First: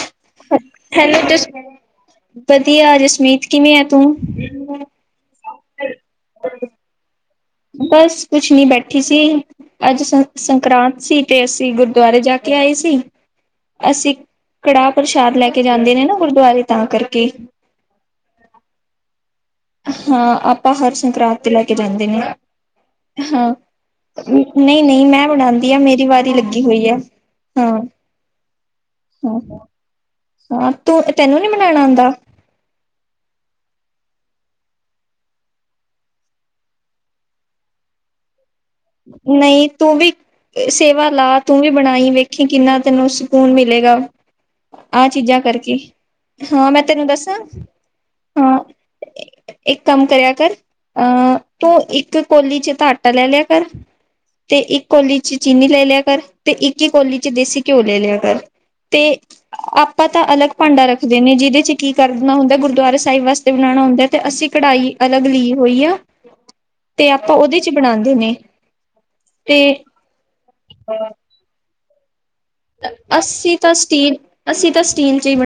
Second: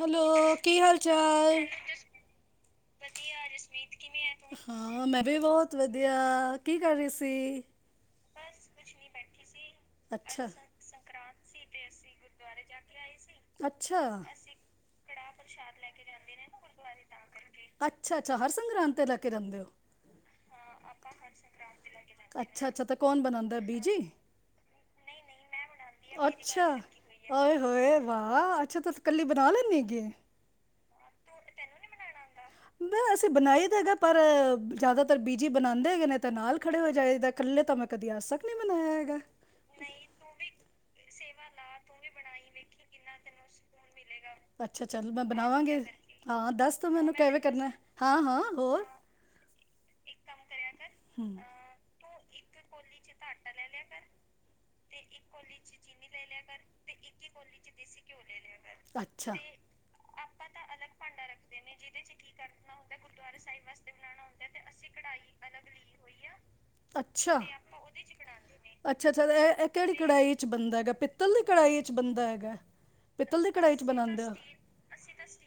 Hello ਕੀ ਹਾਲ hello ਜਸ ਚਾਲ ਵਧੀਆ ਜਸਮੀਤ ਕਿਵੇਂ ਆ ਤੂੰ? ਹਾਂ ਮੈਂ ਵੀ ਬਹੁਤ ਵਧੀਆ ਕੀ ਕਰ ਰਹੀ ਸੀ ਬਸ ਕੁਛ ਨੀ ਬੈਠੀ ਸੀ ਅੱਜ ਅੱਛਾ ਸੰਕਰਾਂਤ ਠੀਕ ਹ ਅਸੀਂ ਗੁਰਦੁਆਰੇ ਜਾ ਕੇ ਆਏ ਸੀ ਅੱਛਾ ਅਸੀਂ ਕੜਾਹ ਪ੍ਰਸ਼ਾਦ ਲੈ ਕੇ ਜਾਂਦੇ ਨੇ ਨਾ ਗੁਰਦੁਆਰੇ ਤਾਂ ਕਰਕੇ ਅੱਛਾ ਅੱਛਾ ਹਰ ਸੰਗਰਾਂਦ ਤੇ ਲੈ ਕੇ ਜਾਂਦੇ ਹੋ ਹਾਂ ਆਪਾਂ ਹਰ ਸੰਕਰਾਾਂਤ ਤੇ ਲੈ ਕੇ ਜਾਂਦੇ ਨੇ ਅੱਛਾ ਅੱਛਾ ਤਾਂ ਕੌਣ ਹਾਂ ਬਣਾਉਂਦਾ ਬੀਜੀ ਨਹੀਂ ਨਹੀਂ ਮੈਂ ਬਣਾਉਂਦੀ ਹ ਮੇਰੀ ਵਾਰੀ ਲੱਗੀ ਅੱਛਾ ਹੋਈ ਹੈ ਆਏ ਹੋਏ ਵਾਹ ਅੱਛਾ ਤੁ ਕੱਲੀ ਹਾਂ ਬਣਾ ਲੈਣੀ ਗ ਹਾਂ ਤੂੰ ਤੈਨੂੰ ਨੀ ਬਣਾਉਣਾ ਆਉਂਦਾ? ਮ ਅਸੀਂ ਬਣਾਈ ਦਾ ਹੈਗਾ ਪਰ ਜ਼ਿਆਦਾਤਰ ਬੀਜੀ ਬਣਾਉਂਦੇ ਹੈਗੇ ਨੇ ਤਾਂ ਨਾਲ ਖੜੇ ਹੋ ਜਾਏਦਾ ਇਕੱਲੇ ਤਾਂ ਮੈਂ ਕਦੀ ਆ ਸਕ ਨਹੀਂ ਤੂੰ ਵੀ ਸੇਵਾ ਲਾ ਤੂੰ ਵੀ ਬਣਾਈ ਵੇਖੀ ਕਿੰਨਾ ਤੈਨੂੰ ਸਕੂਨ ਮਿਲੇਗਾ ਅੱਛਾ ਆਹ ਚੱਲ ਮੈਂ ਚੀਜ਼ਾਂ ਕਰਕੇ ਬਣਾਵਾਂਗੇ ਹਾਂ ਦੱਸ ਮੈਂ ਤੂੰ ਤੈਨੂੰ ਮੈਨੂੰ ਦੱਸਾਂ ਕਿਵੇਂ ਕਰਨਾ ਹੈ। ਹਾਂ ਹੋਰ ਇੱਕ ਕੰਮ ਕਰਿਆ ਕਰ ਅਹ ਤੂੰ ਇੱਕ ਕੋਲੀ ਚ ਤਾਂ ਹੱਟ ਲੈ ਕਰ ਤੇ ਇੱਕ ਕੋੌਲੀ ਚ ਚੀਨੀ ਲੈ ਲਿਆ ਕਰ ਤੇ ਇੱਕ ਹੀ ਕੋੌਲੀ ਚ ਦੇਸੀ ਘਿਓ ਲੈ ਲਿਆ ਕਰ ਤੇ ਅੱਛਾ। ਆਪਾਂ ਤਾਂ ਅਲੱਗ ਭਾਂਡਾ ਰੱਖਦੇ ਨੇ ਜਿਹਦੇ ਚ ਕੀ ਕਰਨਾ ਹੁੰਦਾ ਗੁਰਦੁਆਰਾ ਸਾਹਿਬ ਵਾਸਤੇ ਬਣਾਉਣਾ ਹੁੰਦਾ ਤੇ ਅਸੀਂ ਕੜਾਹੀ ਅਲੱਗ ਲੀ ਹੋਈ ਆ ਤੇ ਆਪਾਂ ਉਹਦੇ ਚ ਬਣਾਉਂਦੇ ਨੇ ਅੱਛਾ ਅੱਛਾ ਤੇ ਇਹ ਇਹ ਕਿਹੜੀ ਕੜਾਈ ਚ ਬੰਦਾ ਹੈਗਾ ਪਿੱਤਲ ਦੀ ਕੜਹੀ ਚ ਬੰਦਾ ਹੈ ਅੱਸੀ ਤਾਂ ਸਟੀਨ ਅੱਸੀਂ ਤਾਂ ਸਟੀਨ ਚ ਹੀ ਬਣਾ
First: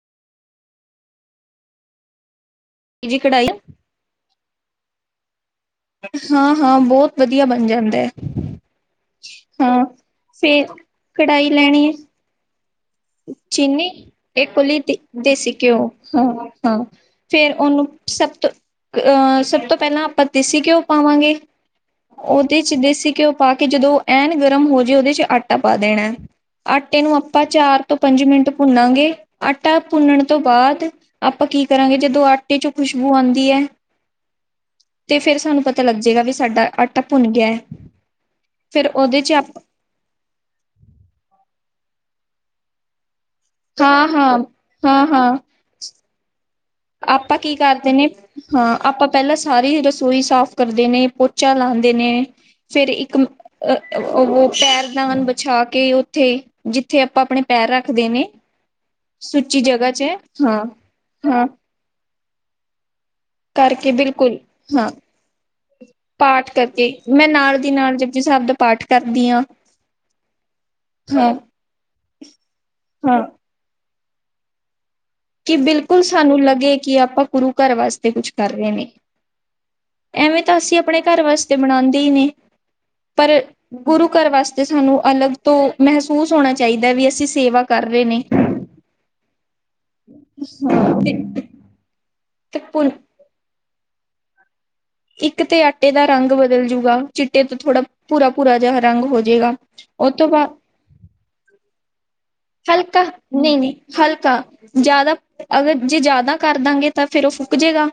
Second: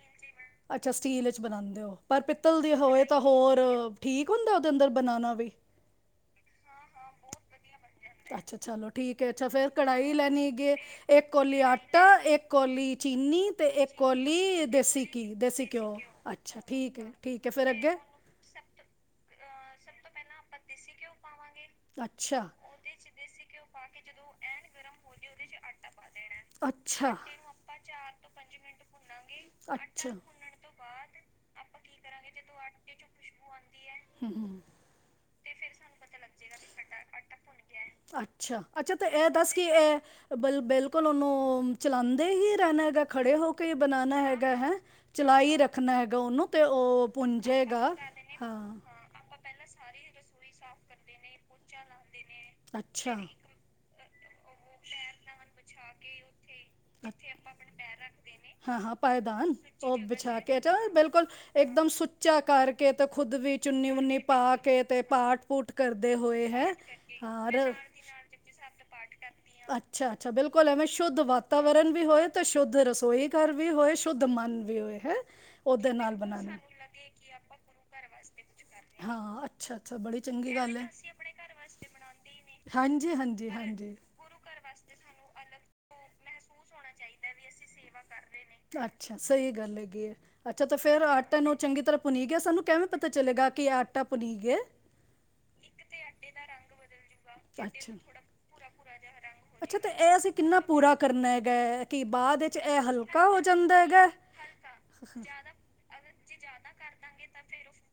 ਅੱਛਾ ਸਟੀਲ ਚ ਬਣਾਉਂਦੇ ਹੋ ਪਿੱਤਲ ਦੀ ਹੋਵੇ ਜੀ ਤਾਂ ਕਢਾਈ ਹੋਰ ਠੀਕ ਹੁੰਦਾ ਉਹਦੇ ਅੰਦਰ ਬਣਾਉਣਾ ਵੀ ਹਾਂ ਹਾਂ ਬਹੁਤ ਵਧੀਆ ਬਣ ਜਾਂਦਾ ਹੈ ਅੱਛਾ ਚਲੋ ਠੀਕ ਹੈ ਅੱਛਾ ਫੇਰ ਹਾਂ ਕੜਾਹੀ ਫੇਰ ਲੈਣੀਗੇ ਇੱਕ ਕੜਾਹੀ ਕੋਲੀ ਲੈਣੀ ਹੈ ਆਟਾ ਇੱਕ ਕੋਲੀ ਤੇ ਚੀਨੀ ਇੱਕ ਕੋਲੀ ਇਹਲੀ ਘੀ ਦੇਸੀ ਘਿਓ ਹਾਂ ਅੱਛਾ ਹਾਂ ਠੀਕ ਹੈ ਠੀਕ ਹੈ ਫੇਰ ਫਿਰ ਉਹਨੂੰ ਅੱਗੇ ਸਭ ਤੋਂ ਅਹ ਸਭ ਤੋਂ ਪਹਿਲਾਂ ਆਪਾਂ ਘਿਉ ਪਾਵਾਂਗੇ ਅੱਛਾ ਉਹਦੇ ਚ ਦੇਸੀ ਘਿਓ ਪਾ ਕੇ ਜਦੋਂ ਐਨ ਗਰਮ ਹੋ ਜੇ ਉਹਦੇ ਚ ਆਟਾ ਪਾ ਦੇਣਾ ਹੈ ਆਟੇ ਅੱਛਾ ਨੂੰ ਆਪਾਂ ਚਾਰ ਤੋਂ ਪੰਜ ਮਿੰਟ ਭੁੰਨਾਂਗੇ ਆਟਾ ਅੱਛਾ ਭੁੰਨਣ ਤੋਂ ਬਾਅਦ ਆਪਾਂ ਕੀ ਕਰਾਂਗੇ ਜਦੋਂ ਆਟੇ ਚੋਂ ਖੁਸ਼ਬੂ ਆਉਂਦੀ ਹੈ ਹਮ ਤੇ ਫੇਿਰ ਸਾਨੂੰ ਪਤਾ ਲੱਗ ਜਾੇਗਾ ਵੀ ਸਾਡਾ ਆਟਾ ਭੁੰਨ ਗਿਆ ਹੈ ਅੱਛਾ ਫੇਰ ਅੱਛਾ ਤੇ ਉਹਦੇ ਇਹ ਚ ਦੱਸ ਕੀ ਇਹ ਬ ਬਿਲਕੁਲ ਓਨੂੰ ਚਲਾਉਂਦੇ ਹੀ ਰਹਿਣ ਗਾ ਖੜੇ ਹੋ ਕੇ ਹਾਂ ਬਣਾਣਾ ਹਾਂ ਹੈਗਾ ਹੈ ਹਾਂ ਹਾਂ ਚਲਾਈ ਰੱਖਣਾ ਹੈਗਾ ਉਹਨੂੰ ਤੇ ਉਹ ਆਪਾਂ ਕੀ ਪੁੰਜੇਗਾ ਕਰਦੇ ਹਾਂ ਨੇ ਹਾਂ ਆਪਾਂ ਪਹਿਲਾਂ ਸਾਰੀ ਰਸੋਈ ਸਾਫ਼ ਕਰ ਦੇ ਨੇ, ਪੋਚਾ ਲਾਉਂਦੇ ਨੇ। ਫੇਰ ਅੱਛਾ ਇੱਕ ਅ ਫਿਰ ਓ, ਇੱਕ ਉਹ ਪੈਰਦਾਨ ਬਛਾ ਕੇ ਉੱਥੇ ਜਿੱਥੇ ਆਪਾਂ ਆਪਣੇ ਪੈਰ ਰੱਖਦੇ ਨੇ, ਹਾਂ ਹਾਂ ਪਾਏਦਾਨ ਸੁੱਚੀ ਉਹ ਜਗ੍ਹਾ'ਚ ਹਾਂ ਹਾਂ- ਉੱਚਾ ਕਰਕੇ- ਖੁਦ ਵੀ ਚੁੰਨੀ, ਕਰਕੇ ਮੁੰਨੀ ਬਿਲਕੁਲ ਪਾ ਕੇ ਹਾਂ ਤੇ, ਪਾਠ, ਪੂਠ ਕਰਦੇ ਹੋਏ ਪਾਠ ਹੈ ਕਰਕੇ, ਮੈਂ ਹਾਂ ਰ ਨਾਲ ਦੀ ਨਾਲ ਜਪੁਜੀ ਸਾਹਿਬ ਦਾ ਪਾਠ ਕਰਦੀ ਆ, ਅੱਛਾ ਅੱਛਾ ਬਿਲਕੁਲ ਐਵੇਂ ਸ਼ੁੱਧ ਹਾਂ। ਵਾਤਾਵਰਨ ਵੀ ਹੋਏ ਤੇ, ਸ਼ੁੱਧ ਹਾਂ ਰਸੋਈ ਘਰ ਵੀ ਹੋਏ ਸ਼ੁੱਧ ਮਨ ਵੀ ਹੋਏ। ਹੈ ਕਿ, ਉਹਦੇ ਬਿਲਕੁਲ ਨਾਲ ਸਾਨੂੰ ਬਣਾਉਣੀ ਲੱਗੇ ਕਿ, ਆਪਾਂ ਗੁਰੂ ਘਰ ਵਾਸਤੇ ਕੁਛ ਕਰ ਰਹੇ ਨੇ, ਹਾਂ ਹਾਂ ਅੱਛਾ ਅੱਛਾ ਬੜੀ ਐਵੇਂ ਚੰਗੀ ਤਾਂ ਗੱਲ ਅਸੀਂ ਹੈ ਆਪਣੇ ਘਰ ਵਾਸਤੇ ਬਣਾਉਂਦੇ ਹੀ ਨੇ, ਹਾਂਜੀ ਪਰ ਹਾਂਜੀ ਹਾਂਜੀ ਗੁਰੂ ਘਰ ਵਾਸਤੇ ਸਾਨੂੰ ਅਲੱਗ ਤੋ ਮਹਿਸੂਸ ਹੋਣਾ ਚਾਹੀਦਾ ਵੀ, ਅਸੀਂ ਸਿ ਸੇਵਾ ਕਰ ਰਹੇ ਨੇ। ਅੱਛਾ ਸਹੀ ਕਰ ਲੱਗੀਏ ਅੱਛਾ ਤਾਂ, ਫ਼ਿਰ ਤੇ ਆਟੇ ਨੂੰ ਚੰਗੀ ਤਰ੍ਹਾਂ ਭੁੰਨੀ ਗਿਆ, ਤੇ ਸਾਨੂੰ ਕੈਵੇਂ ਪੁਨ ਪਤਾ ਚਲੇਗਾ? ਕੀ, ਆਟਾ ਭੂਨੀ ਗਿਆ? ਇੱਕ ਤੇ ਆਟੇ ਦਾ ਰੰਗ ਬਦਲ ਜੂਗਾ ਚਿੱਟੇ ਤੋਂ ਥੋੜ੍ਹਾ ਭੂਰਾ- ਭੂਰਾ ਜਿਹਾ ਰੰਗ ਹੋਜੇਗਾ, ਅੱਛਾ ਤੇ ਜਾਏਗਾ। ਉਹ ਇਹ ਤੋਂ ਅਸੀਂ ਬਾਅਦ ਕਿੰਨਾ ਪੂਰਾ ਕਰਨਾ ਹੈਗਾ ਕਿ ਬਾਅਦ ਵਿੱਚ ਇਹ ਹਲਕਾ ਹੋ ਨਹੀਂ- ਨਹੀਂ ਜਾਂਦਾ ਹੈਗਾ ਹਲਕਾ ਜ਼ਿਆਦਾ ਅਗਰ ਜੇ, ਜ਼ਿਆਦਾ ਕਰ ਦਾਂਗੇ ਤਾਂ, ਫਿਰ ਉਹ ਫੁਕ ਜੇਗਾ,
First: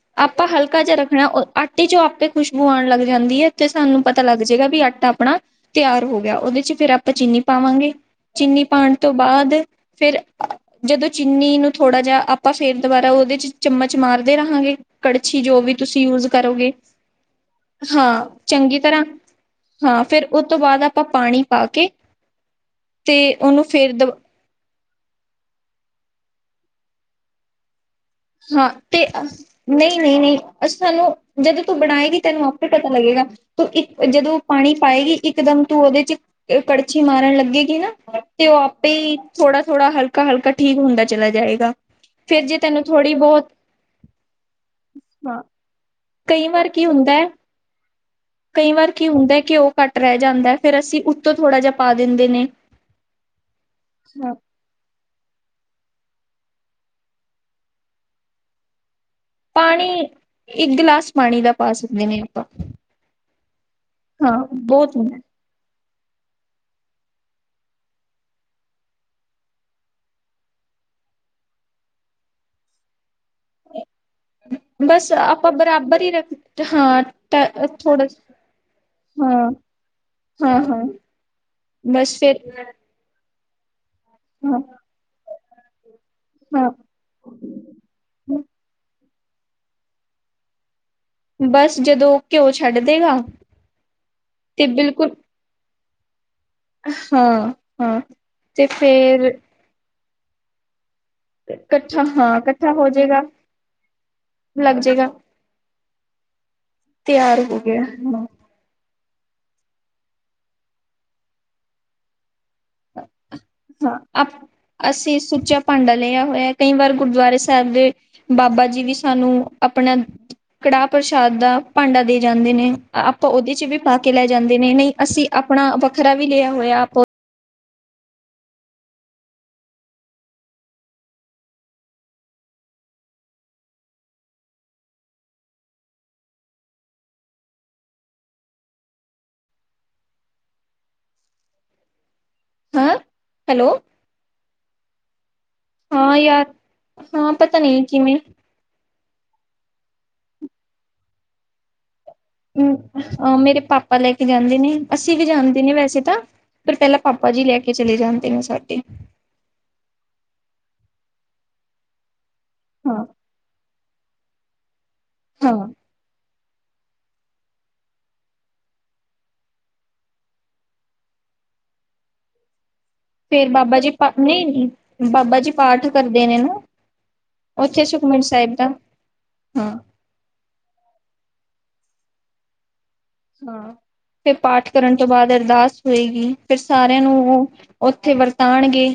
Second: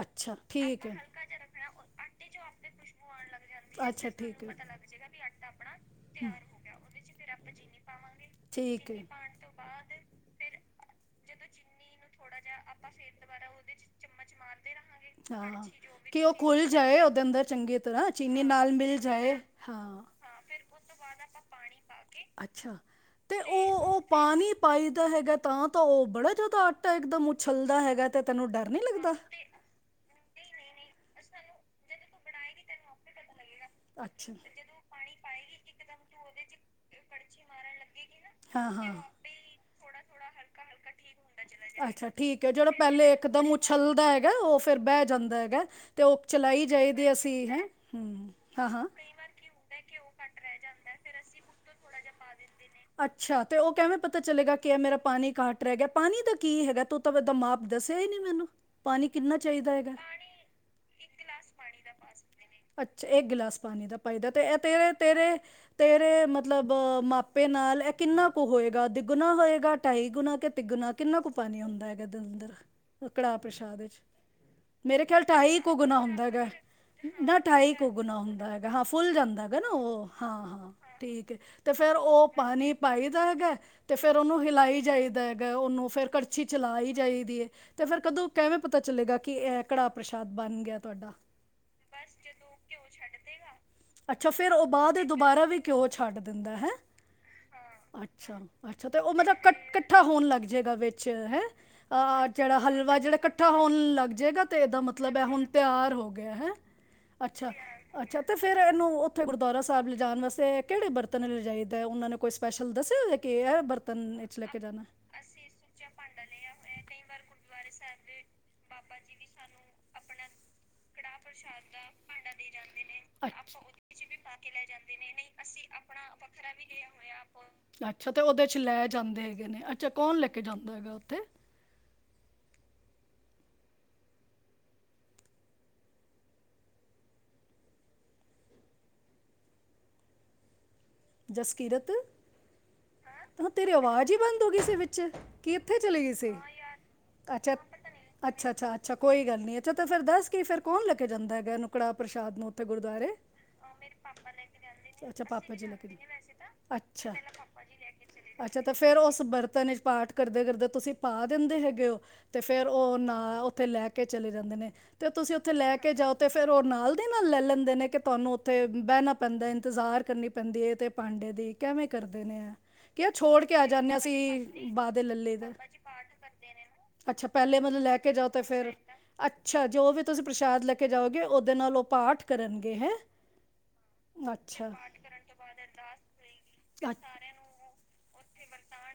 ਅੱਛਾ ਆਪਾਂ ਹਲਕਾ ਠੀਕ ਹੈ ਜਾ ਰੱਖਣਾ ਆਟੇ 'ਚੋਂ ਆਪੇ ਖੁਸ਼ਬੂ ਆਣ ਲੱਗ ਜਾਂਦੀ ਹੈ, ਤੇ ਸਾਨੂੰ ਅੱਛਾ, ਪਤਾ ਲੱਗ ਠੀਕ ਹੈ। ਜਾਏਗਾ ਵੀ ਆਟਾ ਆਪਣਾ ਤਿਆਰ ਹੋ ਗਿਆ, ਉਹਦੇ'ਚ ਫਿਰ ਆਪਾਂ ਚੀਨੀ ਪਾਵਾਂਗੇ। ਚੀਨੀ ਠੀਕ ਹੈ ਪਾਉਣ ਤੋਂ ਬਾਅਦ ਫਿਰ, ਜਦੋਂ ਚੀਨੀ ਨੂੰ ਥੋੜ੍ਹਾ ਜਿਹਾ ਆਪਾਂ ਫੇਰ ਦੁਬਾਰਾ ਉਹਦੇ 'ਚ ਚਮਚ ਮਾਰਦੇ ਰਹਾਂਗੇ ਕੜਛੀ ਹਾਂ ਜੋ ਵੀ ਤੁਸੀਂ ਕਿ ਯੂਜ ਉਹ ਖੁੱਲ ਕਰੋਗੇ, ਜਾਏ ਉਹਦੇ ਅੰਦਰ ਚੰਗੀ ਤਰ੍ਹਾਂ ਹਾਂ ਚੀਨੀ ਨਾਲ ਚੰਗੀ ਮਿਲ ਤਰ੍ਹਾਂ ਜਾਏ ਹਾਂ ਫਿਰ ਉਹ ਤੋਂ ਬਾਅਦ, ਆਪਾਂ ਪਾਣੀ ਪਾ ਕੇ- ਅੱਛਾ ਤੇ ਉਹਨੂੰ ਉਹ, ਫੇਰ ਉਹ ਦ ਪਾਣੀ ਪਾਈ ਦਾ ਹੈਗਾ ਤਾਂ, ਉਹ ਬੜਾ ਜਿਆਦਾ ਆਟਾ ਇਕਦਮ ਉਛਲਦਾ ਹੈਗਾ ਤੇ ਤੈਨੂੰ ਡਰ ਹਾਂ, ਨਹੀਂ ਤੇ ਲੱਗਦਾ? ਨਹੀਂ, ਨਹੀਂ, ਨਹੀਂ ਅ ਸਾਨੂੰ ਜਦੋਂ ਤੂੰ ਬਣਾਏਗੀ, ਤੈਨੂੰ ਆਪੇ ਪਤਾ ਲੱਗੇਗਾ। ਤੂੰ ਇੱਕ ਅੱਛਾ। ਜਦੋਂ ਪਾਣੀ ਪਾਏਗੀ ਇਕਦਮ ਤੂੰ ਉਹਦੇ 'ਚ ਕੜ ਛੀ ਮਾਰਨ ਲੱਗੇਗੀ ਨਾ ਤੇ ਉਹ ਹਾਂ ਆਪੇ ਹਾਂ। ਹੀ ਥੋੜਾ- ਥੋੜਾ ਹਲਕਾ [inaudible] ਠੀਕ ਹੁੰਦਾ ਚਲਾ ਜਾਏਗਾ, ਅੱਛਾ ਫੇਰ ਠੀਕ ਹੈ ਜੇ ਜਿਹੜਾ ਤੈਨੂੰ ਪਹਿਲੇ ਥੋੜ੍ਹੀ ਇੱਕਦਮ ਬਹੁਤ ਉਛੱਲਦਾ ਹੈਗਾ, ਉਹ ਫਿਰ ਬਹਿ ਜਾਂਦਾ ਹਾਂ ਹੈਗਾ। ਤੇ ਉਹ ਕਈ ਚਲਾਈ ਵਾਰ ਕੀ ਜਾਈਦੀ ਹੁੰਦਾ ਐ, ਅਸੀਂ ਹੈਂ ਹੂੰ ਹਾਂ ਕਈ ਹਾਂ। ਵਾਰ ਕੀ ਹੁੰਦਾ ਐ ਘਿਓ ਘੱਟ ਰਹਿ ਜਾਂਦਾ ਐ, ਫਿਰ ਅਸੀਂ ਉੱਤੋਂ ਥੋੜ੍ਹਾ ਜਿਹਾ ਪਾ ਦਿੰਦੇ ਨੇ। ਅੱਛਾ ਤੇ ਉਹ ਕਿਵੇਂ ਪਤਾ ਹਾਂ ਚਲੇਗਾ ਕੀ ਹੈ ਮੇਰਾ ਪਾਣੀ ਘੱਟ ਰਹਿ ਗਿਆ ਪਾਣੀ ਦਾ- ਕੀ ਹੈਗਾ ਤੂੰ ਤਾਂ ਦਾ ਮਾਪ ਦੱਸਿਆ ਹੀ ਨਹੀਂ ਮੈਨੂੰ ਪਾਣੀ ਕਿਨਾ ਚਾਹੀਦਾ ਪਾਣੀ ਹੈਗਾ ਇੱਕ ਗਿਲਾਸ ਪਾਣੀ ਗਲਾਸ ਦਾ ਪਾ ਸਕਦੇ ਨੇ ਆਪਾਂ ਦਾ ਅਛਾ ਇੱਕ ਗਿਲਾਸ ਪਾਣੀ ਦਾ ਪਦਾ ਹਾਂ ਤੇਰੇ ਬਹੁਤ ਹੁੰਦਾ ਤੇਰੇ ਤੇਰੇ ਮਤਲਬ ਮਾਪ ਐ ਨਾਲ ਇਹ ਕਿੰਨਾ ਕੁ ਹੋਏਗਾ ਦਿੱਗੁਣਾ ਹੋਏਗਾ ਢਾਈ ਗੁਣਾ ਕੇ ਤਿੱਗਣਾ ਕਿੰਨਾ ਕੁ ਪਾਣੀ ਹੁੰਦਾ ਹੈਗਾ ਅੰਦਰ ਕੜਾਹ ਪ੍ਰਸ਼ਾਦ ਵਿੱਚ ਮੇਰੇ ਬਸ ਖਿਆਲ ਆਪਾਂ ਢਾਈ ਕੁਗੁਣਾ ਬਰਾਬਰ ਹੀ ਹੁੰਦਾ ਰੱਖ ਹੈਗਾ ਹਾਂ ਨਾ ਢਾਈ ਥੋੜਾ ਕੁੋਗੁਣਾ ਹੁੰਦਾ ਹੈਗਾ ਹਾਂ ਫੁੱਲ ਜਾਂਦਾ ਹਾਂ ਹੈਗਾ ਨਾ ਉਹ ਹਾਂ ਹਾਂ ਠੀਕ ਤੇ ਫੇਰ ਬਸ ਉਹ ਫਿਰ ਪਾਣੀ ਪਾਈ ਦਾ ਹੈਗਾ ਤੇ ਫਿਰ ਉਹਨੂੰ ਹਾਂ ਹਿਲਾਈ ਜਾਈਦਾ। ਉਹ ਨੂੰ ਫੇਰ ਕੜਛੀ ਹਾਂ ਚਲਾਈ ਜਾਈਦੀ ਹੈ ਤੇ ਫਿਰ ਕਦੋਂ ਕਿਵੇਂ ਪਤਾ ਚਲੇਗਾ ਕਿ ਇਹ ਕੜਾਹ ਪ੍ਰਸ਼ਾਦ ਬਣ ਗਿਆ। ਤੁਹਾਡਾ ਬਸ ਜਦੋਂ ਉਹ ਘਿਓ ਛੱਡ ਦੇਗਾ ਤੇ ਬਿਲਕੁਲ ਕਿਉਂ ਛੱਡ ਦਿੰਦਾ ਹੈ। ਹਾਂ ਹਾਂ ਤੇ ਫੇਰ ਕੱਠਾ ਹੋਣ ਲੱਗਏਗਾ ਵਿੱਚ ਹੈ ਇਕੱਠਾ ਹਾਂ ਜਿਹੜਾ ਇਕੱਠਾ ਹੋ ਹਲਵਾ ਜਿਹੜਾ ਜਾਏਗਾ ਇਕੱਠਾ ਹੋਣ ਲੱਗ ਜਾਏਗਾ ਤੇ ਲੱਗ ਇਹਦਾ ਜਾਏਗਾ ਮਤਲਬ ਹੈ ਹੁਣ ਤਿਆਰ ਹੋ ਗਿਆ ਹੈ ਤਿਆਰ ਅੱਛਾ ਹੋ ਗਿਆ ਹਾਂ ਅੱਛਾ ਤੇ ਫੇਰ ਇਹਨੂੰ ਉੱਥੇ ਗੁਰਦੁਆਰਾ ਸਾਹਿਬ ਲਿਜਾਣ ਵਾਸਤੇ ਕਿਹੜੇ ਬਰਤਨ ਲਿਜਾਈਏ ਉਹਨਾਂ ਨੇ ਕੋਈ ਸਪੈਸ਼ਲ ਦੱਸਿਆ ਹੋਇਆ ਕਿ ਇਹ ਬਰਤਨ ਹਾਂ ਵਿੱਚ ਲੈ ਕੇ ਜਾਣਾ ਅਸੀਂ ਸੁੱਚਾ ਭਾਂਡਾ ਲਿਆ ਹੋਇਆ ਕਈ ਵਾਰ ਗੁਰਦੁਆਰੇ ਸਾਹਿਬ ਦੇ ਬਾਬਾ ਜੀ ਵੀ ਸਾਨੂੰ ਆਪਣਾ ਕੜਾਹ ਪ੍ਰਸ਼ਾਦ ਦਾ ਭਾਂਡਾ ਦੇ ਜਾਂਦੇ ਨੇ ਆਪਾਂ ਅੱਛਾ ਉਹਦੇ ਚ ਵੀ ਪਾ ਕੇ ਲੈ ਜਾਂਦੇ ਨੇ ਨਹੀਂ ਅਸੀਂ ਆਪਣਾ ਵੱਖਰਾ ਵੀ ਲਿਆ ਹੋਇਆ ਆਪ ਉਹਦੇ 'ਚ ਲੈ ਜਾਂਦੇ ਹੈਗੇ ਨੇ ਅੱਛਾ ਕੌਣ ਲੈ ਕੇ ਜਾਂਦਾ ਹੈਗਾ ਉੱਥੇ ਜਸਕੀਰਤ ਹਾਂ ਤਾਂ ਤੇਰੀ ਹੈਲੋ ਆਵਾਜ਼ ਹੀ ਬੰਦ ਹੋ ਗਈ ਸੀ ਵਿੱਚ ਚ ਕੀ ਇੱਥੇ ਚਲੀ ਗਈ ਹਾਂ ਸੀ ਯਾਰ ਹਾਂ ਅੱਛਾ ਪਤਾ ਨਹੀਂ ਕਿਵੇਂ ਅੱਛਾ ਅੱਛਾ‌। ਅੱਛਾ ਕੋਈ ਗੱਲ ਨਹੀਂ ਅੱਛਾ ਤਾਂ ਫਿਰ ਦੱਸ ਕੇ ਫਿਰ ਕੌਣ ਲੈ ਕੇ ਜਾਂਦਾ ਹੈਗਾ ਨੁੰ ਕੜਾਹ ਪ੍ਰਸ਼ਾਦ ਨੂੰ ਉੱਥੇ ਗੁਰਦੁਆਰੇ ਅ ਮੇਰੇ ਪਾਪਾ ਲੈ ਕੇ ਜਾਂਦੇ ਨੇ ਅਸੀਂ ਅੱਛਾ ਵੀ ਪਾਪਾ ਜਾਂਦੇ ਜੀ ਨੇ। ਲੈ ਵੈਸੇ ਤਾਂ ਪਰ ਪਹਿਲਾਂ ਅੱਛਾ ਪਾਪਾ ਜੀ ਲੈ ਕੇ ਚਲੇ ਜਾਂਦੇ ਨੇ ਅੱਛਾ ਤੇ ਸਾਡੇ ਫੇਰ ਉਸ ਬਰਤਨ ਚ ਪਾਠ ਕਰਦੇ ਕਰਦੇ ਤੁਸੀਂ ਪਾ ਦਿੰਦੇ ਹੈਗੇ ਉਹ ਤੇ ਫੇਰ ਉਹ ਹਾਂ ਨਾ ਉੱਥੇ ਲੈ ਕੇ ਕੇ ਚਲੇ ਜਾਂਦੇ ਨੇ। ਤੇ ਤੁਸੀਂ ਉੱਥੇ ਹਾਂ ਲੈ ਕੇ ਜਾਓ ਤੇ ਫਿਰ ਉਹ ਨਾਲ ਦੀ ਨਾਲ ਲੈ ਲੈਂਦੇ ਨੇ ਕਿ ਤੁਹਾਨੂੰ ਉੱਥੇ ਬਹਿਣਾ ਪੈਂਦਾ ਇੰਤਜ਼ਾਰ ਕਰਨੀ ਪਦੀਏ ਤੇ ਪਾਂਡੇ ਦੀ ਕਿਵੇਂ ਕਰਦੇ ਨੇ ਆ ਕੀ ਛੋੜ ਫੇਰ ਕੇ ਆ ਬਾਬਾ ਜੀ ਜਾਂਦੇ ਹਾਂ ਪਾ ਨਹੀਂ ਨਹੀਂ ਅੜੀ ਬਾਬਾ ਜੀ ਪਾਠ ਕਰਦੇ ਨੇ ਨਾ [unintelligible] ਅੱਛਾ ਪਹਿਲੇ ਮਤਲਬ ਉੱਥੇ ਲੈ ਕੇ ਸੁਖਮਨੀ ਜਾਓ ਤੇ ਸਾਹਿਬ ਫੇਰ ਦਾ ਅੱਛਾ ਹਾਂ। ਜੋ ਵੀ ਤੁਸੀਂ ਪ੍ਰਸ਼ਾਦ ਲੈਕੇ ਜਾਓਗੇ ਓਦੇ ਨਾਲ ਪਾਠ ਕਰਨਗੇ ਹੈਂ ਹਾਂ ਫਿਰ ਅੱਛਾ ਪਾਠ ਕਰਨ ਤੋਂ ਬਾਅਦ ਅਰਦਾਸ ਹੋਏਗੀ ਫਿਰ ਸਾਰਿਆਂ ਅੱਛ- ਨੂੰ ਉਹ ਉੱਥੇ ਵਰਤਾਣਗੇ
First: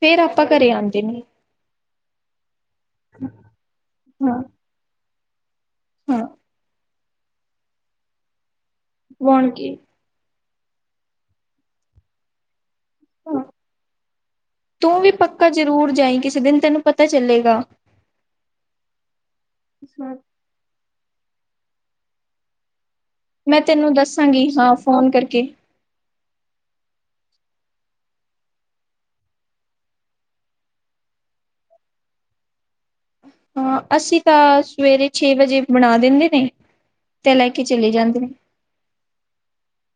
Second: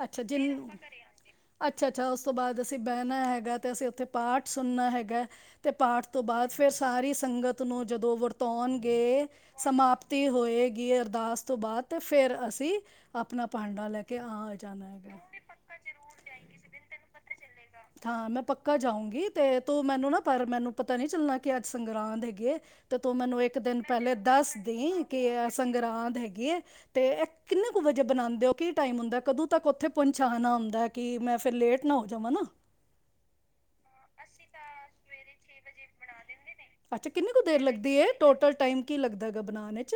ਫੇਰ ਅੱਛਾ ਆਪਾਂ ਜਿਨ ਘਰੇ ਆਂਦੇ ਨੇ ਅੱਛਾ ਅੱਛਾ ਉਸ ਤੋਂ ਬਾਅਦ ਅਸੀਂ ਬਹਿਣਾ ਹੈਗਾ ਤੇ ਅਸੀਂ ਉੱਥੇ ਹਾਂ ਪਾਠ ਸੁਣਨਾ ਹੈਗਾ ਤੇ ਪਾਠ ਤੋਂ ਹਾਂ ਬਾਅਦ ਫੇਰ ਸਾਰੀ ਸੰਗਤ ਨੂੰ ਜਦੋਂ ਵਰਤਾਉਣ ਗੇ ਪਵਾਉਣਗੇ ਸਮਾਪਤੀ ਹੋਏਗੀ ਅਰਦਾਸ ਤੋਂ ਬਾਅਦ ਅਤੇ ਫਿਰ ਅਸੀਂ ਆਪਣਾ ਭਾਂਡਾ ਲੈ ਕੇ ਆ ਜਾਣਾ ਤੂੰ ਵੀ ਹੈਗਾ ਪੱਕਾ ਜਰੂਰ ਜਾਈ ਕਿਸੇ ਦਿਨ ਤੈਨੂੰ ਪਤਾ ਚੱਲੇਗਾ ਹਾਂ ਮੈਂ ਪੱਕਾ ਜਾਊਂਗੀ ਤੇ ਤੂੰ ਮੈਨੂੰ ਨਾ ਪਰ ਮੈਨੂੰ ਪਤਾ ਨੀ ਚੱਲਣਾ ਕਿ ਅੱਜ ਸੰਗਰਾਂਦ ਹੈਗੀ ਇਹ ਤੇ ਤੂੰ ਮੈਨੂੰ ਇੱਕ ਮੈਂ ਦਿਨ ਤੈਨੂੰ ਪਹਿਲੇ ਦੱਸਾਂਗੀ ਹਾਂ ਦੱਸਦੀ ਫੋਨ ਕਿ ਕਰਕੇ ਸੰਗਰਾਂਦ ਹੈਗੀ ਹੈ ਤੇ ਇਹ ਕਿੰਨੇ ਵਜੇ ਬਣਾਉਂਦੇ ਹੋ ਕੀ ਟਾਈਮ ਹੁੰਦਾ ਕਦੋਂ ਕਦੋ ਤੱਕ ਉੱਥੇ ਪਹੁੰਚਾਣਾ ਆਉਦਾ ਕਿ ਮੈਂ ਫਿਰ ਲੇਟ ਨਾ ਹੋ ਜਾਵਾਂ ਨਾ ਹਾਂ ਅਸੀਂ ਤਾਂ ਸਵੇਰੇ ਛੇ ਵਜੇ ਬਣਾ ਦਿੰਦੇ ਨੇ ਅੱਛਾ ਕਿੰਨੀ ਤੇ ਕੁ ਲੈ ਦੇਰ ਕੇ ਚਲੇ ਲੱਗਦੀ ਹੈ ਜਾਂਦੇ ਨੇ ਟੋਟਲ ਟਾਈਮ ਕੀ ਲੱਗਦਾ ਹੈਗਾ ਬਣਾਉਣ 'ਚ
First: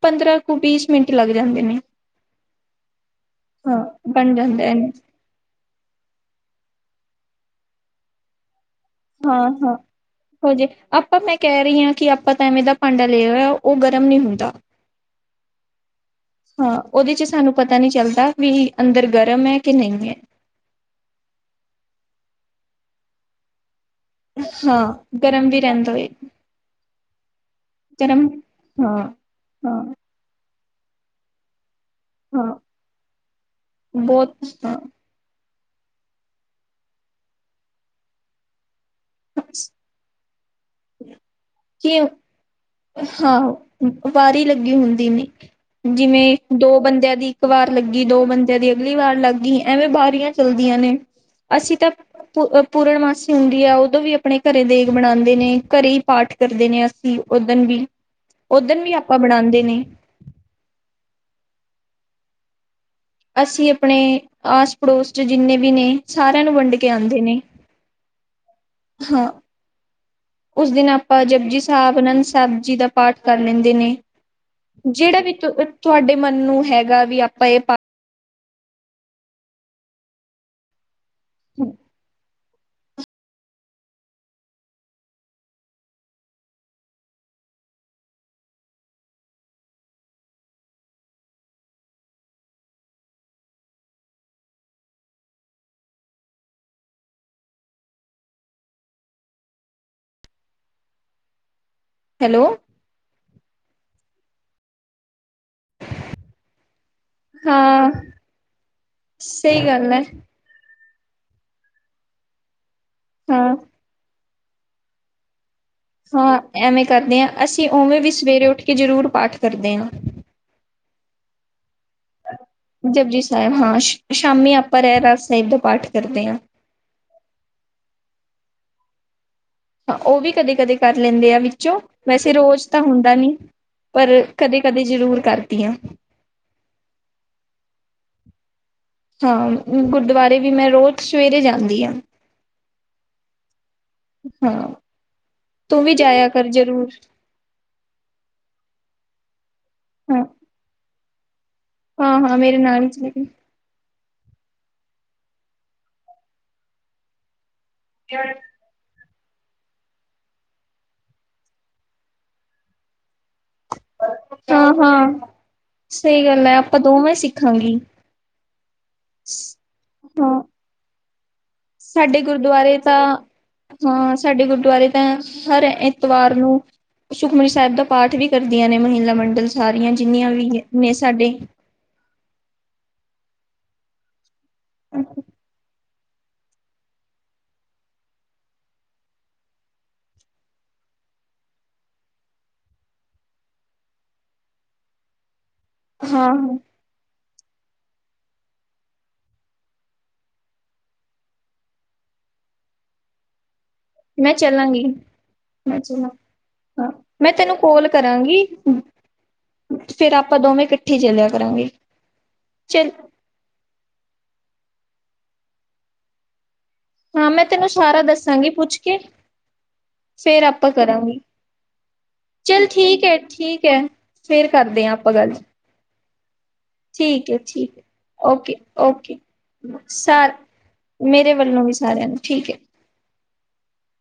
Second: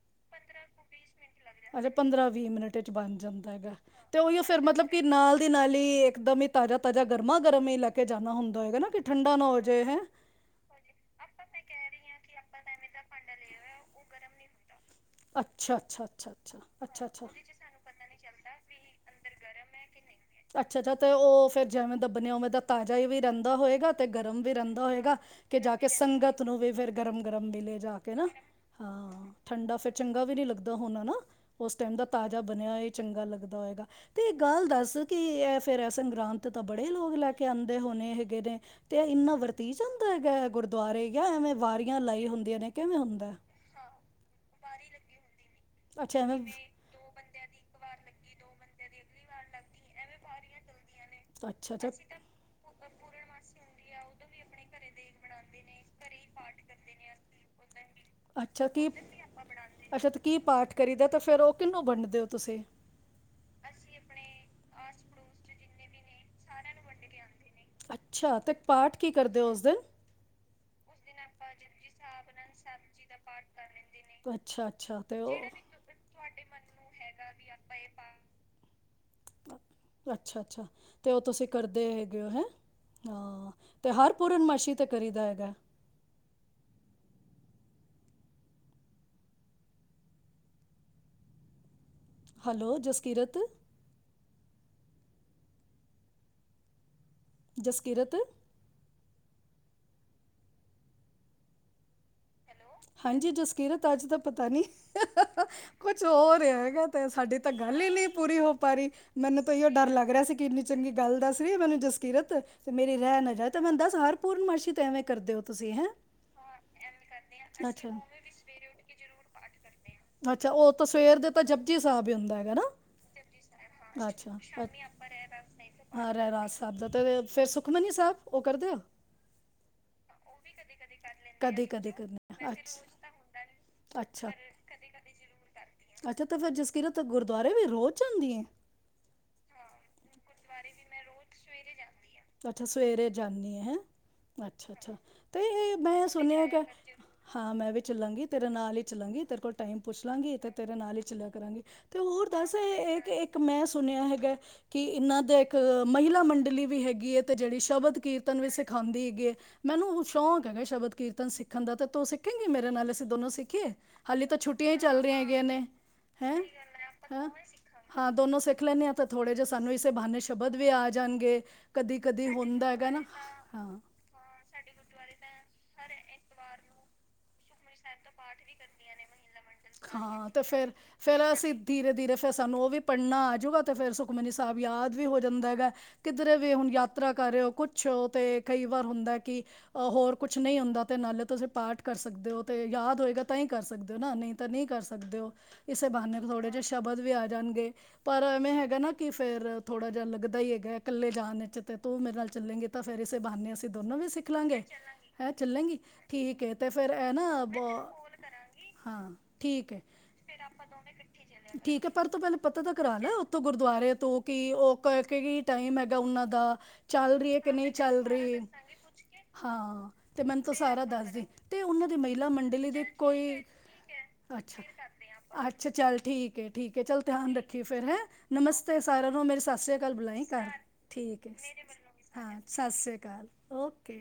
ਪੰਦਰਾਂ ਕੁ ਵੀਸ ਮਿੰਟ ਲੱਗ ਅੱਛਾ ਜਾਂਦੇ ਨੇ ਅੱਛਾ ਪੰਦਰਾਂ ਵੀਹ ਮਿੰਟ 'ਚ ਬਣ ਜਾਂਦਾ ਹੈਗਾ ਹਾਂ ਤੇ ਬਣ ਉਹੀ ਫੇਰ ਜਾਂਦਾ ਐ ਮਤਲਬ ਕਿ ਨਾਲ ਦੀ ਨਾਲ ਹੀ ਇੱਕਦਮ ਹੀ ਤ ਤਾਜਾ ਤਾਜਾ ਗਰਮਾ ਗਰਮ ਹੀ ਲੈ ਕੇ ਜਾਣਾ ਹੁੰਦਾ ਹੈਗਾ ਨਾ ਕਿ ਠੰਡਾ ਹਾਂ ਨਾ ਹੋ ਹਾਂ ਜਾਏ ਹੈਂ ਹੋਜੇ ਆਪਾਂ ਮੈਂ ਕਹਿ ਰਹੀ ਹਾਂ ਕਿ ਆਪਾਂ ਤਾਂ ਐਵੇਂ ਦਾ ਭਾਂਡਾ ਲਿਆ ਹੋਇਆ ਉਹ ਗਰਮ ਨਹੀਂ ਹੁੰਦਾ ਅੱਛਾ ਅੱਛਾ ਅੱਛਾ ਹਾਂ ਉਹਦੇ 'ਚ ਸਾਨੂੰ ਪਤਾ ਨਹੀਂ ਚੱਲਦਾ ਵੀ ਅੰਦਰ ਗਰਮ ਹੈ ਕਿ ਨਹੀਂ ਹੈ ਅੱਛਾ ਤੇ ਉਹ [unintelligible] ਤਾਜ਼ਾ ਹੀ ਵੀ ਰਹਿੰਦਾ ਹੋਏਗਾ ਤੇ ਗਰਮ ਵੀ ਹਾਂ ਰਹਿੰਦਾ ਹੋਏਗਾ ਗਰਮ ਕਿ ਵੀ ਜਾ ਕੇ ਰਹਿੰਦਾ ਹੋਏ ਸੰਗਤ ਨੂੰ ਵੀ ਫਿਰ ਗਰਮ ਗਰਮ ਮਿਲੇ ਜਾ ਕੇ ਨਾ ਗਰਮ ਹਾਂ ਠੰਡਾ ਹਾਂ ਫਿਰ ਚੰਗਾ ਵੀ ਨਹੀਂ ਲੱਗਦਾ ਹੁਨਾ ਹਨਾ ਉਸ ਟਾਈਮ ਦਾ ਤਾਜ਼ਾ ਬਣਿਆ ਹਾਂ ਹੋਏ ਚੰਗਾ ਲੱਗਦਾ ਹੋਏਗਾ ਤੇ ਬਹੁਤ ਗੱਲ ਹਾਂ ਦੱਸ ਕਿ ਇਹ ਫੇਰ ਇਹ ਸੰਗਰਾਂਤ ਤੇ ਤਾਂ ਬੜੇ ਲੋਕ ਲੈ ਕੇ ਆਉਂਦੇ ਹੋਣੇ ਹੈਗੇ ਨੇ ਤੇ ਇੰਨਾ ਵਰਤੀ ਜਾਂਦਾ ਹੈਗਾ ਦੁਆਰੇ ਗਿਆ ਐਵੇਂ ਵਾਰੀਆਂ ਲਾਈ ਹੁੰਦੀਆਂ ਨੇ ਕਿਵੇਂ ਹੁੰਦਾ ਆਹੋ ਵਾਰੀ ਲੈ ਲੱਗੀ ਹੁੰਦੀ ਨ ਅੱਛਾ ਜਿਵੇਂ ਐਵੇਂ ਦੋ ਬੰਦਿਆਂ ਦੀ ਇੱਕ ਵਾਰ ਲੱਗੀ ਦੋ ਬੰਦਿਆਂ ਦੀ। ਅਗਲੀ ਵਾਰ ਲੱਗ ਗਈ ਐਵੇਂ ਬਾਰੀਆਂ ਚੱਲਦੀਆਂ ਨੇ। ਅੱਛਾ ਅਸੀਂ ਤਾਂ ਪੂਰਨਮਾਸੀ ਹੁੰਦੀ ਹੈ ਉਦੋਂ ਵੀ। ਆਪਣੇ ਘਰੇ ਦੇਗ ਬਣਾਉਂਦੇ ਨੇ ਘਰੇ ਹੀ ਪਾਠ ਕਰਦੇ ਨੇ ਅਸੀਂ। ਓਦਣ ਵੀ ਅੱਛਾ ਓਦਣ ਕੀ ਵੀ ਆਪਾਂ ਬਣਾਉਂਦੇ ਨੇ ਅੱਛਾ ਤੇ ਕੀ ਪਾਠ ਕਰੀਦਾ ਤੇ ਫੇਰ ਉਹ ਕਿਹਨੂੰ ਵੰਡਦੇ ਹੋ? ਤੁਸੀ। ਅਸੀਂ ਆਪਣੇ ਆਸ। ਪੜੋਸ ਚ ਜਿੰਨੇ ਵੀ ਨੇ ਸਾਰਿਆਂ ਨੂੰ ਵੰਡ ਕੇ ਆਉਂਦੇ ਨੇ। ਅੱਛਾ ਤੇ। ਪਾਠ ਕੀ ਹਾਂ ਕਰਦੇ ਹੋ ਉਸ ਦਿਨ। ਉਸ ਦਿਨ ਆਪਾਂ ਜਪੁਜੀ ਸਾਹਿਬ ਆਨੰਦ ਸਾਹਿਬ ਜੀ ਦਾ ਪਾਠ ਕਰ ਲੈਂਦੇ ਨੇ ਅੱਛਾ ਅੱਛਾ ਜਿਹੜਾ ਤੇ ਵੀ ਤੁਹਾਡੇ ਮਨ ਨੂੰ ਹੈਗਾ ਵੀ ਆਪਾਂ ਇਹ ਪਾਠ। ਅੱਛਾ ਅੱਛਾ। ਤੇ ਉਹ ਤੁਸੀਂ ਕਰਦੇ ਹੈਗੇ ਹੋ ਹੈ। ਹਾਂ ਤੇ ਹਰ ਪੂਰਨਮਾਸ਼ੀ ਤੇ ਕਰੀਦਾ ਹੈਗਾ। ਹੈਲੋ ਜਸਕੀਰਤ। ਜਸਕੀਰਤ। ਹੈਲੋ। ਹਾਂਜੀ ਜਸਕੀਰਤ ਅੱਜ ਤਾਂ ਪਤਾ ਨੀ ਕੁਛ ਹੋ ਰਿਹਾ ਹੈਗਾ। ਤੇ ਸਾਡੀ ਤਾਂ ਗੱਲ ਹੀ ਹਾਂ ਨਹੀਂ ਪੂਰੀ ਹੋ ਪਾ ਰਹੀ ਮੈਨੂੰ ਤਾਂ ਸਹੀ ਏਹੋ ਡਰ ਗੱਲ ਹੈ ਲੱਗ ਰਿਹਾ ਸੀ ਕਿ ਇੰਨੀ ਚੰਗੀ। ਗੱਲ ਦੱਸ ਰਹੀ ਹਾਂ ਮੈਨੂੰ ਜਸਕੀਰਤ। ਮੇਰੀ ਰਹਿ ਨਾ ਜਾਏ ਹਾਂ ਤੇ ਬੰਦਾ ਸਾਰੀ। ਪੂਰਨਮਾਸ਼ੀ ਕਿਵੇਂ ਕਰਦੇ ਹੋ? ਤੁਸੀਂ ਹੈਂ ਹਾਂ ਐਵੇਂ ਕਰਦੇ ਹਾ। ਅੱਛਾ ਮੈਂ ਆਲ ਰੈੜੀ ਸਵੇਰੇ ਉੱਠ ਕੇ ਜਰੂਰ ਪਾਠ ਕਰਦੀ ਹਾਂ ਅੱਛਾ ਉਦੋ ਸਵੇਰ ਦੇ ਤੇ ਜਪੁਜੀ ਸਾਹਿਬ ਹੁੰਦਾ ਨਾ ਹਾ ਜਪਜੀ ਜਪੁਜੀ ਹਾਂ ਸਾਹਿਬ ਅੱਛਾ ਸ਼ਾਮੀ ਆਪਾਂ ਸਾਮੀ ਰਹਿਰਾਸ ਸਾਹਿਬ ਦਾ ਪਾਠ ਆਪਾ ਕਰਦੇ ਹਾਂ ਰਹਿਰਾਸ ਸਾਹਿਬ ਫੇਰ ਸੁਖਮਨੀ ਸਾਹਿਬ ਉਹ ਕਰ। ਕਰਦੇ ਹੋ। ਹਾਂ ਉਹ ਵੀ ਕਦੇ ਕਦੇ ਕਰ ਲੈਂਦੇ ਆ ਵਿੱਚੋਂ ਕਰ ਵੈਸੇ। ਤੇ ਲੈਂਦੀ ਹਾਂ ਰੋਜ਼ ਤਾਂ ਹੁੰਦਾ ਨੀ ਪਰ ਕਦੇ ਕਦੇ ਜ਼ਰੂਰ ਕਰਦੀ ਹਾਂ। ਦੀਆਂ। ਹਾਂ ਗੁਰਦੁਆਰੇ ਵੀ ਮੈਂ ਰੋਜ਼ ਸਵੇਰੇ ਜਾਂਦੀ ਹਾਂ ਅੱਛਾ ਸਵੇਰੇ ਜਾਂਦੀ ਹੈ ਹੈਂ ਹਾਂ ਅੱਛਾ ਅੱਛਾ ਤੇ ਇਹ ਤੂੰ ਵੀ ਮੈਂ ਜਾਇਆ ਸੁਣਿਆ ਕਰ ਕਿ ਜ਼ਰੂਰ। ਹਾਂ ਮੈਂ ਵੀ ਚੱਲਾਂਗੀ ਤੇਰੇ ਨਾਲ ਹੀ ਚੱਲਾਂਗੀ ਤੇਰੇ ਕੋਲ ਟਾਈਮ ਪੁੱਛ ਹਾਂ, ਲਾਂਗੀ ਤੇ ਤੇਰੇ ਨਾਲ ਹੀ। ਚਲਾ ਕਰਾਂਗੇ। ਤੇ ਹੋਰ ਹਾਂ-ਹਾਂ ਦੱਸ ਮੇਰੇ ਨਾਲ ਹੀ ਇੱਕ ਚਲੇਗੀ, ਇੱਕ ਮੈਂ ਸੁਣਿਆ ਹੈਗਾ। ਕਿ ਇਹਨਾਂ ਦਾ ਇੱਕ ਮਹਿਲਾ ਮੰਡਲੀ ਵੀ ਹੈਗੀ ਹੈ ਤੇ ਜਿਹੜੀ ਸ਼ਬਦ ਕੀਰਤਨ ਵੀ ਸਿਖਾਉਂਦੀ ਹੈਗੀ। ਮੈਨੂੰ ਉਹ ਸ਼ੌਕ ਹੈਗਾ ਸ਼ਬਦ ਕੀਰਤਨ ਸਿੱਖਣ ਦਾ ਤਾਂ ਉਹ ਸਿੱਖੇਗੇ ਮੇਰੇ ਨਾਲ ਅਸੀਂ ਦੋਨੋ ਸਿੱਖੀਏ ਹਾਲੀ ਤਾਂ ਛੁੱਟੀਆਂ ਹੀ ਚੱਲ ਹਾਂ-ਹਾਂ। ਰਹੀਆਂ ਹੈਗੀਆਂ ਨੇ ਸਹੀ ਹੈਂ ਗੱਲ ਐ, ਆਪਾਂ ਦੋਵੇਂ ਹ ਸਿੱਖਾਂਗੀ, ਹਾਂ ਦੋਨੋ ਸਿੱਖ ਲੈਂਣੇ ਆ ਤੇ ਥੋੜੇ ਜਿਹੇ ਸਾਨੂੰ ਇਸੇ ਬਹਾਨੇ ਹਾਂ। ਸ਼ਬਦ ਵੀ ਆ ਜਾਣਗੇ ਕਦੀ ਸਾਡੇ ਕਦੀ ਹੁੰਦਾ ਗੁਰਦੁਆਰੇ ਹੈਗਾ ਤਾਂ ਨਾ ਹਾਂ ਹਾਂ ਸਾਡੇ ਗੁਰਦੁਆਰੇ ਤਾਂ ਹਰ ਇਤਵਾਰ ਨੂੰ ਸੁਖਮਨੀ ਸਾਹਿਬ ਦਾ ਪਾਠ ਵੀ ਕਰਦੀਆਂ ਨੇ ਮਹਿਲਾ ਮੰਡਲ ਸਾਰੀਆਂ ਹਾਂ ਜਿੰਨੀਆਂ ਤੇ ਵੀ ਫੇਰ ਨੇ ਫੇਰ ਸਾਡੇ। ਅਸੀਂ ਧੀਰੇ ਧੀਰੇ ਫੇਰ ਸਾਨੂੰ ਉਹ ਵੀ ਪੜ੍ਹਨਾ ਆ ਜੁਗਾ ਤੇ ਫਿਰ ਸੁਖਮਨੀ ਸਾਹਿਬ ਯਾਦ ਵੀ ਹੋ ਜਾਂਦਾ ਹੈਗਾ। ਕਿਧਰੇ ਵੀ ਹੁਣ ਯਾਤਰਾ ਕਰ ਰਹੇ ਹੋ ਕੁਛ ਹੋ ਤੇ ਕਈ ਵਾਰ ਹੁੰਦਾ ਕਿ ਹੋਰ ਕੁਛ ਨਹੀਂ ਹੁੰਦਾ ਤੇ ਨਾਲੇ ਤੁਸੀਂ ਪਾਠ ਕਰ ਸਕਦੇ ਹੋ ਅਤੇ ਯਾਦ ਹੋਏਗਾ ਤਾਂ ਹੀ ਕਰ ਸਕਦੇ ਹੋ ਨਾ ਨਹੀਂ ਤਾਂ ਨਹੀਂ ਕਰ ਸਕਦੇ ਹੋ। ਇਸੇ ਬਾਨੇ ਨਾਲ ਹਾਂ, ਥੋੜੇ ਜਹੇ ਸ਼ਬਦ ਵੀ ਆ ਜਾਣਗੇ ਪਰ ਐਵੇਂ ਹੈਗਾ ਨਾ ਕਿ ਫੇਰ ਥੋੜਾ ਜਿਹਾ ਲੱਗਦਾ ਹੀ ਹੈਗਾ ਇਕੱਲੇ ਜਾਣ ਵਿੱਚ ਤੇ ਤੂੰ ਮੇਰੇ ਨਾਲ ਚੱਲੇਗੀ ਤਾਂ ਫੇਰ ਇਸੇ ਬਹਾਨੇ ਅਸੀਂ ਦੋਨੋ ਵੀ ਸਿੱਖ ਮੈਂ ਲਾਂਗੇ ਚੱਲਾਂਗੀ, ਹੈਂ ਚੱਲਾਂਗੀ ਮੈਂ ਚੱਲਾਂ ਠੀਕ ਤੇ ਫੇਰ ਹਾਂ, ਇਹ ਮੈਂ ਨਾ ਬ ਤੈਨੂੰ ਕੋਲ ਕਰਾਂਗੀ। ਹਾਂ ਠੀਕ ਹੈ, ਫੇਰ ਆਪਾਂ ਦੋਵੇਂ ਇਕੱਠੇ ਚੱਲਿਆ ਕਰਾਂਗੇ, ਪਰ ਤੂੰ ਪਹਿਲਾ ਪਤਾ ਤਾਂ ਚੱਲ ਕਰਾ ਲਾ ਉਥੋਂ ਗੁਰਦੁਆਰੇ ਤੋਂ ਕੀ ਉਹ ਟਾਈਮ ਹੈਗਾ ਉਹਨਾਂ ਦਾ ਚੱਲ ਹਾਂ ਰਹੀ ਹੈ ਮੈਂ ਕਿ ਤੈਨੂੰ ਨਹੀਂ ਸਾਰਾ ਚੱਲ ਰਹੀ ਦੱਸਾਂਗੀ ਪੁੱਛ ਕੇ ਹਾਂ ਤੇ ਮੈਨੂੰ ਫੇਰ ਤੂੰ ਆਪਾਂ ਸਾਰਾ ਕਰਾਂਗੇ ਦੱਸਦੀ ਤੇ ਉਹਨਾਂ ਦੀ ਮਹਿਲਾ ਚੱਲ ਮੰਡਲੀ ਦੇ ਠੀਕ ਹੈ ਕੋਈ ਠੀਕ ਹੈ ਫੇਰ ਅੱਛਾ ਕਰਦੇ ਹਾਂ ਆਪਾਂ ਗੱਲ ਅੱਛਾ ਚੱਲ ਠੀਕ ਐ। ਠੀਕ ਹੈ ਚੱਲ ਧਿਆਨ ਹੈ ਰੱਖੀਏ ਠੀਕ ਹੈ ਫੇਰ ਹੈਂ ਓਕੇ ਨਮਸਤੇ ਸਾਰਿਆਂ ਓਕੇ ਨੂੰ ਮੇਰੀ ਸਤਿ ਸ੍ਰੀ ਅਕਾਲ ਬੁਲਾਈ ਸਾਰ ਕਰ ਠੀਕ ਹੈ ਮੇਰੇ ਵੱਲੋਂ ਵੀ ਸਾਰਿਆਂ ਨੂੰ ਹਾਂ ਠੀਕ ਹੈ ਸਤਿ ਸ੍ਰੀ ਅਕਾਲ। ਓਕੇ।